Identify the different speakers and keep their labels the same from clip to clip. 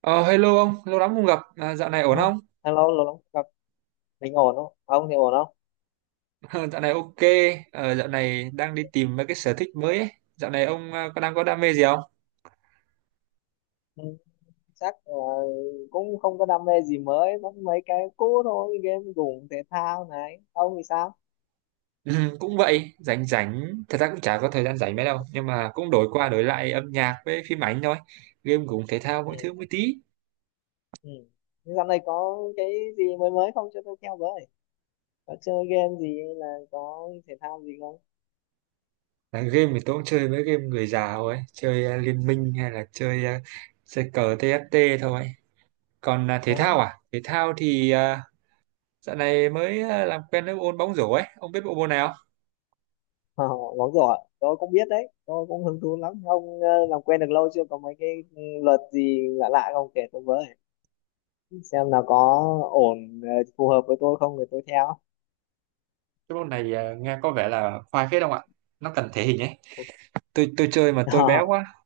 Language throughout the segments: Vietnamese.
Speaker 1: Ờ, Hello ông, lâu lắm không gặp. Dạo này
Speaker 2: Ờ,
Speaker 1: ổn không?
Speaker 2: Hello, lâu lắm không gặp. Mình ổn không? À, ông thì ổn không?
Speaker 1: Dạo này ok. Dạo này đang đi tìm mấy cái sở thích mới ấy. Dạo này ông có đang có đam mê gì không?
Speaker 2: Ừ, chắc là cũng không có đam mê gì mới, vẫn mấy cái cũ thôi, game gủng thể thao này. Ông thì sao?
Speaker 1: Ừ, Cũng vậy, rảnh rảnh. Thật ra cũng chả có thời gian rảnh mấy đâu. Nhưng mà cũng đổi qua đổi lại âm nhạc với phim ảnh thôi. Game cũng thể thao mỗi
Speaker 2: Ừ.
Speaker 1: thứ mỗi tí.
Speaker 2: Ừ. Thế dạo này có cái gì mới mới không cho tôi theo với? Có chơi game gì hay là có thể thao gì không?
Speaker 1: À, game thì tôi cũng chơi mấy game người già thôi. Chơi Liên Minh hay là chơi, chơi cờ TFT thôi. Còn thể
Speaker 2: Có.
Speaker 1: thao à? Thể thao thì dạo này mới làm quen với bộ môn bóng rổ ấy. Ông biết bộ môn này,
Speaker 2: Ờ, bóng rổ, ạ. Tôi cũng biết đấy, tôi cũng hứng thú lắm. Ông làm quen được lâu chưa? Có mấy cái luật gì lạ lạ không kể tôi với? Xem nào có ổn phù hợp với tôi không thì tôi theo.
Speaker 1: cái môn này nghe có vẻ là khoai phết không ạ, nó cần thể hình ấy. Tôi chơi mà tôi bé quá,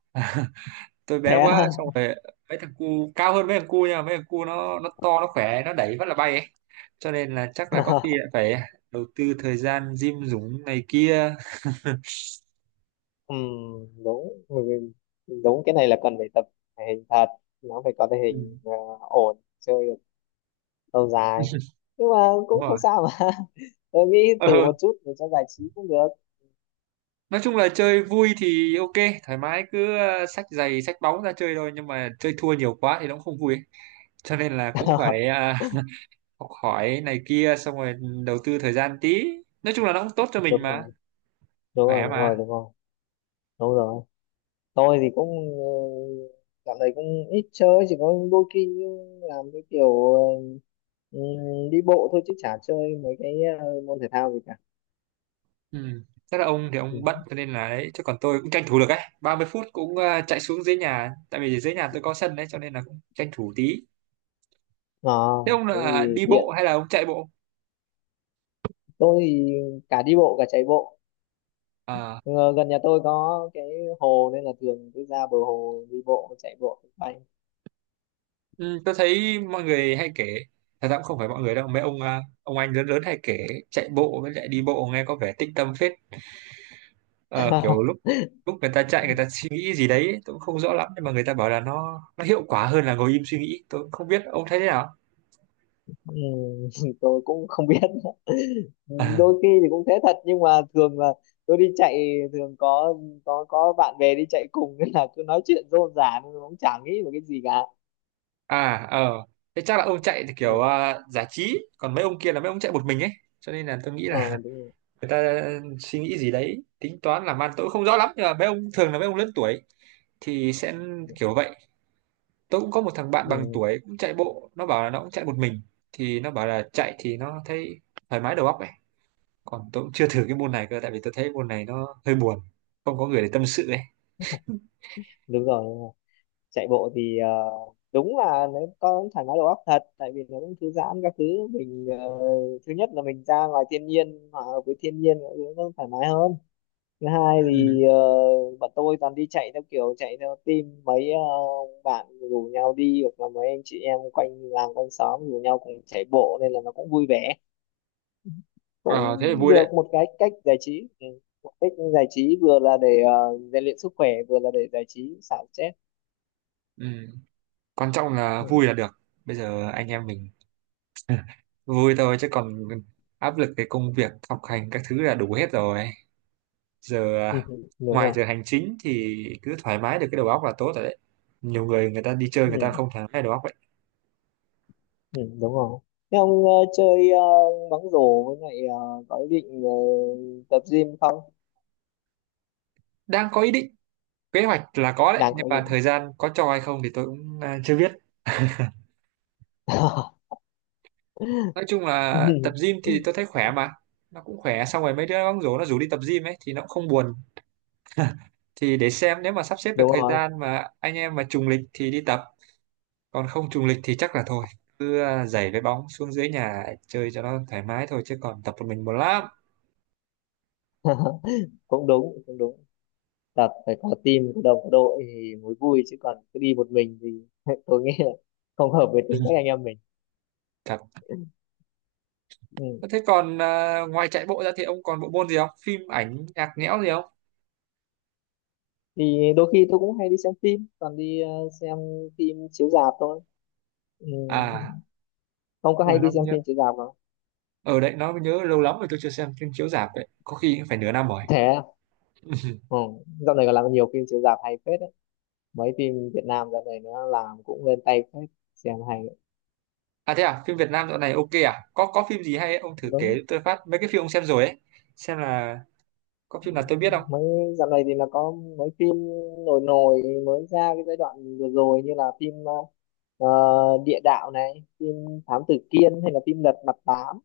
Speaker 2: Thế á.
Speaker 1: xong rồi mấy thằng cu cao hơn mấy thằng cu nha, mấy thằng cu nó to, nó khỏe, nó đẩy rất là bay ấy. Cho nên là chắc là có khi lại phải đầu tư thời gian gym dũng này kia.
Speaker 2: Ừm, đúng người- đúng cái này là cần phải tập thể hình thật, nó phải có thể
Speaker 1: ừ,
Speaker 2: hình ổn chơi được lâu dài, nhưng mà
Speaker 1: Đúng
Speaker 2: cũng không
Speaker 1: rồi.
Speaker 2: sao mà. Tôi nghĩ
Speaker 1: ờ,
Speaker 2: thử một chút để cho giải trí cũng được.
Speaker 1: nói chung là chơi vui thì ok, thoải mái, cứ xách giày xách bóng ra chơi thôi, nhưng mà chơi thua nhiều quá thì nó cũng không vui ấy. Cho nên là cũng phải học hỏi này kia, xong rồi đầu tư thời gian tí. Nói chung là nó cũng tốt cho mình
Speaker 2: Đúng
Speaker 1: mà,
Speaker 2: rồi, đúng rồi,
Speaker 1: khỏe
Speaker 2: đúng rồi,
Speaker 1: mà.
Speaker 2: đúng rồi, đúng rồi. Tôi thì cũng uh, dạo này cũng ít chơi, chỉ có đôi khi làm cái kiểu đi bộ thôi chứ chả chơi mấy cái môn thể thao gì cả.
Speaker 1: Ừ, chắc là ông thì
Speaker 2: Ừ.
Speaker 1: ông bận cho nên là đấy, chứ còn tôi cũng tranh thủ được ấy 30 phút, cũng chạy xuống dưới nhà, tại vì dưới nhà tôi có sân đấy, cho nên là cũng tranh thủ tí.
Speaker 2: Ờ,
Speaker 1: Thế ông
Speaker 2: Thế
Speaker 1: là
Speaker 2: thì
Speaker 1: đi
Speaker 2: tiện,
Speaker 1: bộ hay là ông chạy bộ?
Speaker 2: tôi thì cả đi bộ cả chạy bộ.
Speaker 1: À.
Speaker 2: Ờ, Gần nhà tôi có cái hồ nên là thường cứ ra bờ hồ đi bộ chạy bộ bay.
Speaker 1: Ừ, tôi thấy mọi người hay kể, thật ra cũng không phải mọi người đâu, mấy ông ông anh lớn lớn hay kể chạy bộ với lại đi bộ, nghe có vẻ tĩnh tâm phết. Ờ, kiểu lúc lúc người ta chạy người ta suy nghĩ gì đấy, tôi cũng không rõ lắm, nhưng mà người ta bảo là nó hiệu quả hơn là ngồi im suy nghĩ. Tôi cũng không biết ông thấy thế nào.
Speaker 2: Ừ. Tôi cũng không biết nữa. Đôi khi thì cũng thế thật, nhưng mà thường là tôi đi chạy thường có có bạn bè đi chạy cùng nên là cứ nói chuyện rôm rả nên cũng chả nghĩ về cái gì cả.
Speaker 1: À ờ, thế chắc là ông chạy thì kiểu
Speaker 2: Ừ,
Speaker 1: giải trí, còn mấy ông kia là mấy ông chạy một mình ấy, cho nên là tôi nghĩ
Speaker 2: ờ,
Speaker 1: là
Speaker 2: đúng rồi.
Speaker 1: người ta suy nghĩ gì đấy tính toán làm ăn, tôi cũng không rõ lắm, nhưng mà mấy ông thường là mấy ông lớn tuổi thì sẽ kiểu vậy. Tôi cũng có một thằng bạn bằng
Speaker 2: Ừ,
Speaker 1: tuổi cũng chạy bộ, nó bảo là nó cũng chạy một mình, thì nó bảo là chạy thì nó thấy thoải mái đầu óc ấy. Còn tôi cũng chưa thử cái môn này cơ, tại vì tôi thấy môn này nó hơi buồn, không có người để tâm sự ấy.
Speaker 2: đúng rồi. Chạy bộ thì đúng là nó có thoải mái đầu óc thật, tại vì nó cũng thư giãn các thứ. Mình thứ nhất là mình ra ngoài thiên nhiên, hòa hợp với thiên nhiên, mọi thứ nó thoải mái hơn. Thứ hai
Speaker 1: Ừ.
Speaker 2: thì bọn tôi toàn đi chạy theo kiểu chạy theo team, mấy bạn rủ nhau đi hoặc là mấy anh chị em quanh làng quanh xóm rủ nhau cùng chạy bộ nên là nó cũng vui vẻ,
Speaker 1: Ờ,
Speaker 2: cũng
Speaker 1: thế là vui
Speaker 2: được
Speaker 1: đấy.
Speaker 2: một cái cách giải trí. Ừ, một cách giải trí vừa là để rèn luyện sức khỏe, vừa là để giải trí xả stress.
Speaker 1: Ừ, quan trọng là
Speaker 2: Ừ.
Speaker 1: vui là được. Bây giờ anh em mình vui thôi, chứ còn áp lực cái công việc học hành các thứ là đủ hết rồi. Giờ
Speaker 2: Đúng
Speaker 1: ngoài
Speaker 2: rồi.
Speaker 1: giờ hành chính thì cứ thoải mái được cái đầu óc là tốt rồi đấy. Nhiều người người ta đi chơi người ta
Speaker 2: Ừ.
Speaker 1: không thoải mái đầu óc vậy.
Speaker 2: Ừ, đúng rồi. Thế ông chơi bóng rổ, với lại có ý định tập gym không?
Speaker 1: Đang có ý định, kế hoạch là có đấy,
Speaker 2: Đang
Speaker 1: nhưng
Speaker 2: có ý
Speaker 1: mà
Speaker 2: định.
Speaker 1: thời gian có cho hay không thì tôi cũng chưa biết. Nói chung là tập gym thì tôi thấy khỏe mà, nó cũng khỏe, xong rồi mấy đứa bóng rổ nó rủ đi tập gym ấy thì nó cũng không buồn. Thì để xem nếu mà sắp xếp được
Speaker 2: Đúng
Speaker 1: thời
Speaker 2: rồi.
Speaker 1: gian mà anh em mà trùng lịch thì đi tập, còn không trùng lịch thì chắc là thôi, cứ giày với bóng xuống dưới nhà chơi cho nó thoải mái thôi, chứ còn tập một mình buồn lắm.
Speaker 2: Cũng đúng, cũng đúng. Tập phải có team, có đồng, có đội thì mới vui, chứ còn cứ đi một mình thì tôi nghĩ là không hợp với tính cách anh em mình.
Speaker 1: Thật.
Speaker 2: Ừ.
Speaker 1: Thế còn ngoài chạy bộ ra thì ông còn bộ môn gì không, phim ảnh nhạc nhẽo gì không?
Speaker 2: Thì đôi khi tôi cũng hay đi xem phim, toàn đi xem phim chiếu rạp thôi. Ừ.
Speaker 1: À,
Speaker 2: Ông có
Speaker 1: ôi
Speaker 2: hay
Speaker 1: nó
Speaker 2: đi xem
Speaker 1: nhớ,
Speaker 2: phim chiếu rạp không?
Speaker 1: ở đấy nó mới nhớ. Lâu lắm rồi tôi chưa xem phim chiếu rạp đấy, có khi cũng phải nửa năm rồi.
Speaker 2: Thế à? Ừ. Dạo này còn làm nhiều phim chiếu rạp hay phết, mấy phim Việt Nam dạo này nó làm cũng lên tay phết, xem hay đấy.
Speaker 1: À thế à, phim Việt Nam dạo này ok à? Có phim gì hay ấy? Ông thử kể
Speaker 2: Đúng,
Speaker 1: tôi phát mấy cái phim ông xem rồi ấy, xem là có phim nào tôi biết không.
Speaker 2: mấy dạo này thì nó có mấy phim nổi nổi mới ra cái giai đoạn vừa rồi, như là phim Địa Đạo này, phim Thám Tử Kiên, hay là phim Lật Mặt Tám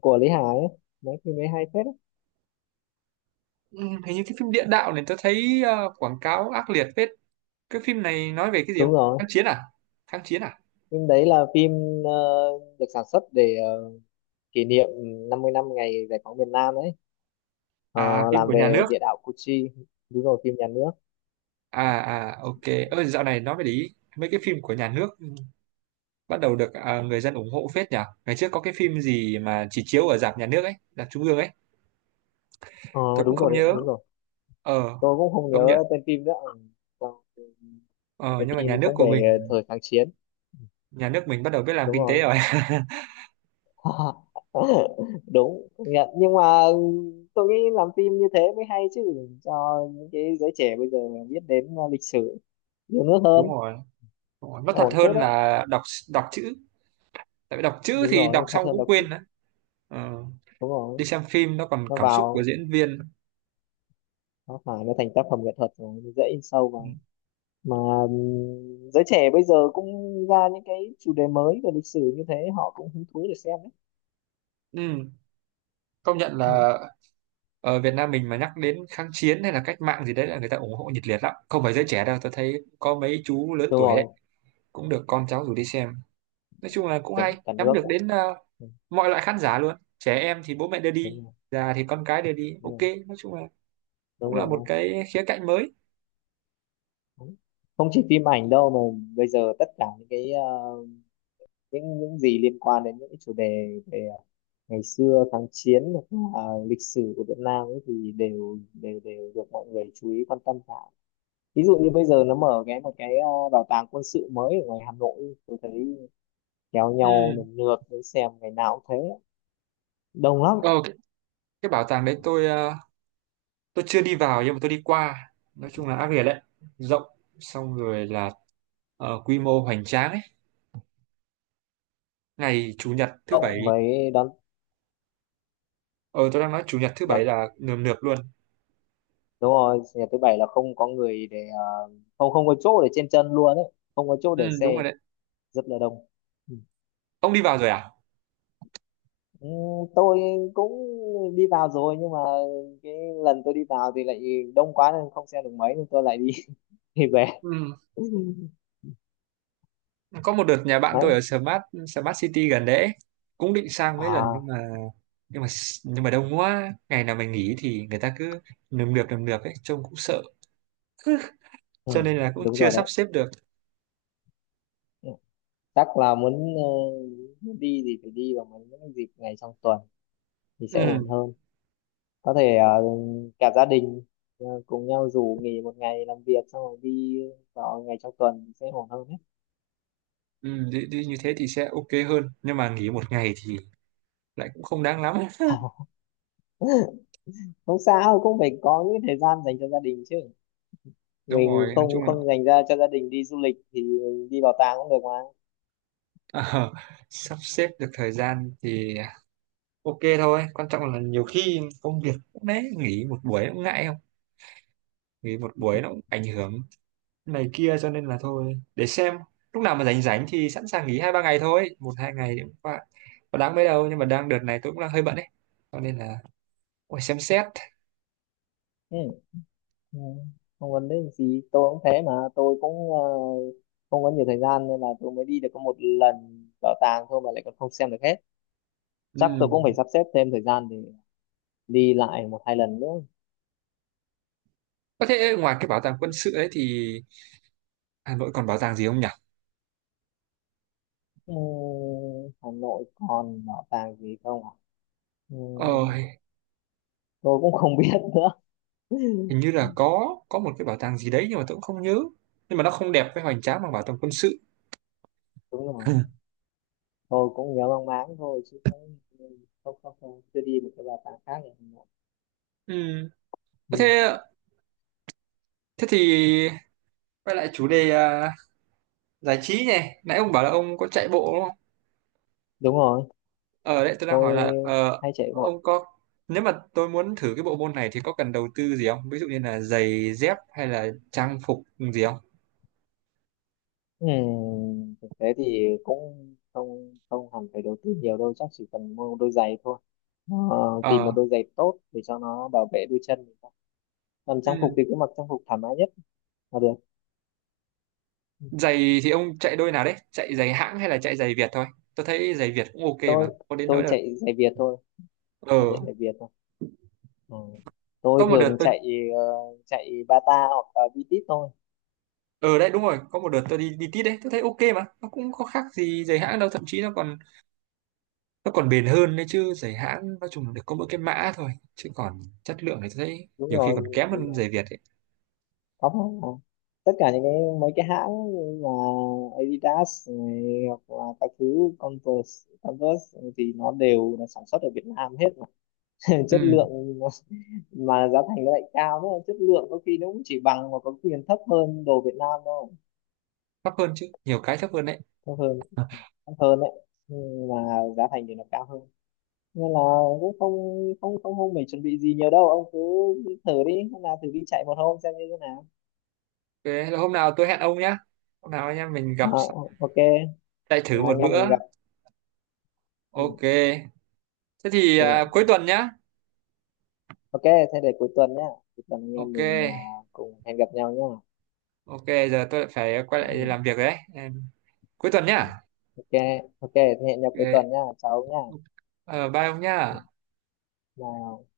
Speaker 2: của Lý Hải ấy. Mấy phim ấy hay phết ấy.
Speaker 1: Ừ, hình như cái phim địa đạo này tôi thấy quảng cáo ác liệt phết. Cái phim này nói về cái gì
Speaker 2: Đúng
Speaker 1: không,
Speaker 2: rồi,
Speaker 1: kháng chiến à? Kháng chiến à?
Speaker 2: phim đấy là phim ờ, được sản xuất để kỷ niệm 50 năm ngày giải phóng miền Nam đấy. Ờ,
Speaker 1: À, phim
Speaker 2: làm
Speaker 1: của nhà
Speaker 2: về
Speaker 1: nước
Speaker 2: địa đạo Củ Chi. Đúng rồi, phim nhà nước.
Speaker 1: à? À ok, ơ dạo này nói về lý, mấy cái phim của nhà nước bắt đầu được người dân ủng hộ phết nhỉ. Ngày trước có cái phim gì mà chỉ chiếu ở rạp nhà nước ấy, rạp trung ương ấy,
Speaker 2: Ờ,
Speaker 1: tôi cũng
Speaker 2: Đúng
Speaker 1: không
Speaker 2: rồi,
Speaker 1: nhớ.
Speaker 2: đúng rồi,
Speaker 1: Ờ,
Speaker 2: tôi cũng không
Speaker 1: công nhận.
Speaker 2: nhớ tên phim nữa. Ừ, còn
Speaker 1: Ờ,
Speaker 2: cái
Speaker 1: nhưng mà nhà
Speaker 2: phim
Speaker 1: nước
Speaker 2: cũng
Speaker 1: của mình,
Speaker 2: về thời kháng chiến.
Speaker 1: nhà nước mình bắt đầu biết làm
Speaker 2: Đúng
Speaker 1: kinh tế
Speaker 2: rồi.
Speaker 1: rồi.
Speaker 2: Đúng, công nhận, nhưng mà tôi nghĩ làm phim như thế mới hay chứ, cho những cái giới trẻ bây giờ biết đến lịch sử nhiều nước
Speaker 1: Đúng
Speaker 2: hơn.
Speaker 1: rồi, đúng rồi. Nó thật
Speaker 2: Ổn phết
Speaker 1: hơn
Speaker 2: đấy.
Speaker 1: là đọc, đọc chữ, tại vì đọc chữ
Speaker 2: Đúng
Speaker 1: thì đọc
Speaker 2: rồi, thật
Speaker 1: xong
Speaker 2: hơn
Speaker 1: cũng
Speaker 2: đọc chữ.
Speaker 1: quên đấy. Ờ,
Speaker 2: Đúng rồi,
Speaker 1: đi xem phim nó còn
Speaker 2: nó
Speaker 1: cảm xúc của
Speaker 2: vào,
Speaker 1: diễn viên.
Speaker 2: nó phải nó thành tác phẩm nghệ thuật rồi nó dễ in sâu vào, mà giới trẻ bây giờ cũng ra những cái chủ đề mới về lịch sử như thế, họ cũng hứng thú để xem đấy.
Speaker 1: Ừ, công nhận
Speaker 2: Ừ.
Speaker 1: là ở Việt Nam mình mà nhắc đến kháng chiến hay là cách mạng gì đấy là người ta ủng hộ nhiệt liệt lắm, không phải giới trẻ đâu, tôi thấy có mấy chú lớn
Speaker 2: Đúng
Speaker 1: tuổi ấy,
Speaker 2: rồi,
Speaker 1: cũng được con cháu rủ đi xem. Nói chung là cũng
Speaker 2: đúng
Speaker 1: hay,
Speaker 2: cả
Speaker 1: nhắm
Speaker 2: nước.
Speaker 1: được đến
Speaker 2: Ừ,
Speaker 1: mọi loại khán giả luôn, trẻ em thì bố mẹ đưa đi,
Speaker 2: đúng rồi,
Speaker 1: già thì con cái đưa đi,
Speaker 2: đúng
Speaker 1: ok.
Speaker 2: rồi,
Speaker 1: Nói chung là
Speaker 2: đúng
Speaker 1: cũng là một
Speaker 2: rồi.
Speaker 1: cái khía cạnh mới.
Speaker 2: Đúng. Không chỉ phim ảnh đâu mà bây giờ tất cả những cái những gì liên quan đến những cái chủ đề về ngày xưa kháng chiến hoặc là lịch sử của Việt Nam ấy thì đều đều đều được mọi người chú ý quan tâm cả. Ví dụ như bây giờ nó mở một cái bảo tàng quân sự mới ở ngoài Hà Nội, tôi thấy kéo nhau
Speaker 1: Ừ.
Speaker 2: nườm nượp để xem, ngày nào cũng thế, đông lắm.
Speaker 1: Ờ, cái bảo tàng đấy tôi tôi chưa đi vào nhưng mà tôi đi qua, nói chung là ác liệt đấy, rộng, xong rồi là quy mô hoành tráng ấy. Ngày chủ nhật thứ
Speaker 2: Cộng
Speaker 1: bảy,
Speaker 2: với đón,
Speaker 1: ờ tôi đang nói chủ nhật thứ bảy là nườm nượp luôn.
Speaker 2: đúng rồi, nhà thứ bảy là không có người để không không có chỗ để trên chân luôn ấy, không có chỗ
Speaker 1: Ừ
Speaker 2: để
Speaker 1: đúng rồi
Speaker 2: xe,
Speaker 1: đấy.
Speaker 2: rất là đông. Ừ.
Speaker 1: Ông đi vào rồi à?
Speaker 2: Ừ, tôi cũng đi vào rồi, nhưng mà cái lần tôi đi vào thì lại đông quá nên không xem được mấy nên tôi lại đi đi về.
Speaker 1: Ừ, có một đợt nhà bạn
Speaker 2: Đấy
Speaker 1: tôi ở Smart, Smart City gần đấy ấy. Cũng định sang mấy lần
Speaker 2: à.
Speaker 1: nhưng mà, nhưng mà nhưng mà đông quá, ngày nào mình nghỉ thì người ta cứ nườm nượp ấy, trông cũng sợ,
Speaker 2: Ừ,
Speaker 1: cho nên là cũng
Speaker 2: đúng
Speaker 1: chưa
Speaker 2: rồi
Speaker 1: sắp
Speaker 2: đấy.
Speaker 1: xếp được.
Speaker 2: Ừ, chắc là muốn đi thì phải đi vào mấy những dịp ngày trong tuần thì sẽ ổn
Speaker 1: Ừ,
Speaker 2: hơn. Có thể cả gia đình cùng nhau rủ nghỉ một ngày làm việc xong rồi đi vào ngày trong tuần sẽ ổn hơn đấy.
Speaker 1: ừ đi, đi như thế thì sẽ ok hơn, nhưng mà nghỉ một ngày thì lại cũng không đáng lắm.
Speaker 2: Không sao, cũng phải có những thời gian dành cho gia đình chứ,
Speaker 1: Đúng
Speaker 2: mình
Speaker 1: rồi, nói
Speaker 2: không
Speaker 1: chung là
Speaker 2: không dành ra cho gia đình đi du lịch thì mình đi bảo tàng cũng được mà.
Speaker 1: ờ, sắp xếp được thời gian thì ok thôi. Quan trọng là nhiều khi công việc cũng đấy, nghỉ một buổi cũng ngại, không nghỉ một buổi nó cũng ảnh hưởng này kia, cho nên là thôi để xem lúc nào mà rảnh rảnh thì sẵn sàng nghỉ hai ba ngày thôi, một hai ngày thì cũng qua, có đáng mấy đâu, nhưng mà đang đợt này tôi cũng đang hơi bận ấy, cho nên là phải xem xét.
Speaker 2: Ừ. Ừ, không vấn đề gì, tôi cũng thế mà, tôi cũng không có nhiều thời gian nên là tôi mới đi được có một lần bảo tàng thôi mà lại còn không xem được hết. Chắc tôi
Speaker 1: Ừm.
Speaker 2: cũng phải sắp xếp thêm thời gian để đi lại một hai lần nữa.
Speaker 1: Có thể ngoài cái bảo tàng quân sự ấy thì Hà Nội còn bảo tàng gì không nhỉ?
Speaker 2: Ừ, Hà Nội còn bảo tàng gì không ạ? Ừ,
Speaker 1: Ờ
Speaker 2: tôi cũng không biết nữa.
Speaker 1: hình như là có một cái bảo tàng gì đấy, nhưng mà tôi cũng không nhớ, nhưng mà nó không đẹp với hoành tráng bằng bảo tàng quân sự.
Speaker 2: Đúng rồi, tôi cũng nhớ mang máng thôi chứ cũng không không không chưa đi một cái bảo tàng khác ở Hà Nội.
Speaker 1: Ừm. Có
Speaker 2: Ừ.
Speaker 1: thế, thế thì quay lại chủ đề giải trí nhỉ. Nãy ông bảo là ông có chạy bộ đúng không?
Speaker 2: Đúng rồi,
Speaker 1: Ở đấy tôi đang
Speaker 2: tôi
Speaker 1: hỏi là
Speaker 2: hay chạy bộ.
Speaker 1: ông có, nếu mà tôi muốn thử cái bộ môn này thì có cần đầu tư gì không, ví dụ như là giày dép hay là trang phục gì không?
Speaker 2: Ừ, thực tế thì cũng không không hẳn phải đầu tư nhiều đâu, chắc chỉ cần mua một đôi giày thôi. Ờ, tìm
Speaker 1: Ờ
Speaker 2: một đôi giày tốt để cho nó bảo vệ đôi chân mình thôi. Còn trang phục
Speaker 1: ừ,
Speaker 2: thì cứ mặc trang phục thoải mái nhất là được. Ừ,
Speaker 1: giày thì ông chạy đôi nào đấy, chạy giày hãng hay là chạy giày Việt thôi? Tôi thấy giày Việt cũng ok
Speaker 2: Tôi
Speaker 1: mà, có đến nỗi
Speaker 2: tôi
Speaker 1: là
Speaker 2: chạy giày Việt thôi.
Speaker 1: ờ
Speaker 2: Tôi chạy chạy Việt thôi. Ừ,
Speaker 1: có
Speaker 2: tôi
Speaker 1: một đợt
Speaker 2: thường
Speaker 1: tôi
Speaker 2: chạy ờ, chạy Bata hoặc là Vitis thôi.
Speaker 1: ở đấy đúng rồi, có một đợt tôi đi đi tít đấy, tôi thấy ok mà, nó cũng có khác gì giày hãng đâu, thậm chí nó còn bền hơn đấy chứ. Giày hãng nói chung là được có mỗi cái mã thôi, chứ còn chất lượng thì tôi thấy
Speaker 2: Đúng
Speaker 1: nhiều khi còn
Speaker 2: rồi,
Speaker 1: kém
Speaker 2: đúng
Speaker 1: hơn giày
Speaker 2: rồi.
Speaker 1: Việt ấy.
Speaker 2: Có mà, tất cả những cái mấy cái hãng như là Adidas này, hoặc là các thứ Converse Converse thì nó đều là sản xuất ở Việt Nam hết mà. Chất
Speaker 1: Ừ,
Speaker 2: lượng nó- mà giá thành nó lại cao nữa, chất lượng có khi nó cũng chỉ bằng mà có khi còn thấp hơn đồ Việt Nam thôi.
Speaker 1: thấp hơn chứ, nhiều cái thấp hơn đấy.
Speaker 2: Thấp hơn, thấp hơn đấy, nhưng mà giá thành thì nó cao hơn nên là cũng không không không không phải chuẩn bị gì nhiều đâu, ông cứ thử đi, hôm nào thử đi chạy một hôm xem như thế nào.
Speaker 1: Thế là hôm nào tôi hẹn ông nhá, hôm nào anh em mình gặp
Speaker 2: Ờ,
Speaker 1: xong
Speaker 2: ờ, ok,
Speaker 1: chạy thử
Speaker 2: là
Speaker 1: một
Speaker 2: anh em
Speaker 1: bữa.
Speaker 2: mình gặp. Ừ,
Speaker 1: Ok thế thì
Speaker 2: ok.
Speaker 1: cuối tuần nhá.
Speaker 2: Ok, thế để cuối tuần nhá. Cuối tuần anh em
Speaker 1: Ok
Speaker 2: mình cùng hẹn gặp nhau nhá.
Speaker 1: ok. Giờ tôi lại phải quay lại làm
Speaker 2: Ừ,
Speaker 1: việc rồi đấy. Em- cuối tuần nhá.
Speaker 2: ok. Ok, thế hẹn nhau cuối tuần
Speaker 1: Ok.
Speaker 2: nhá, chào ông nhá.
Speaker 1: Ờ, bye ông
Speaker 2: Ừ,
Speaker 1: nhá.
Speaker 2: bye.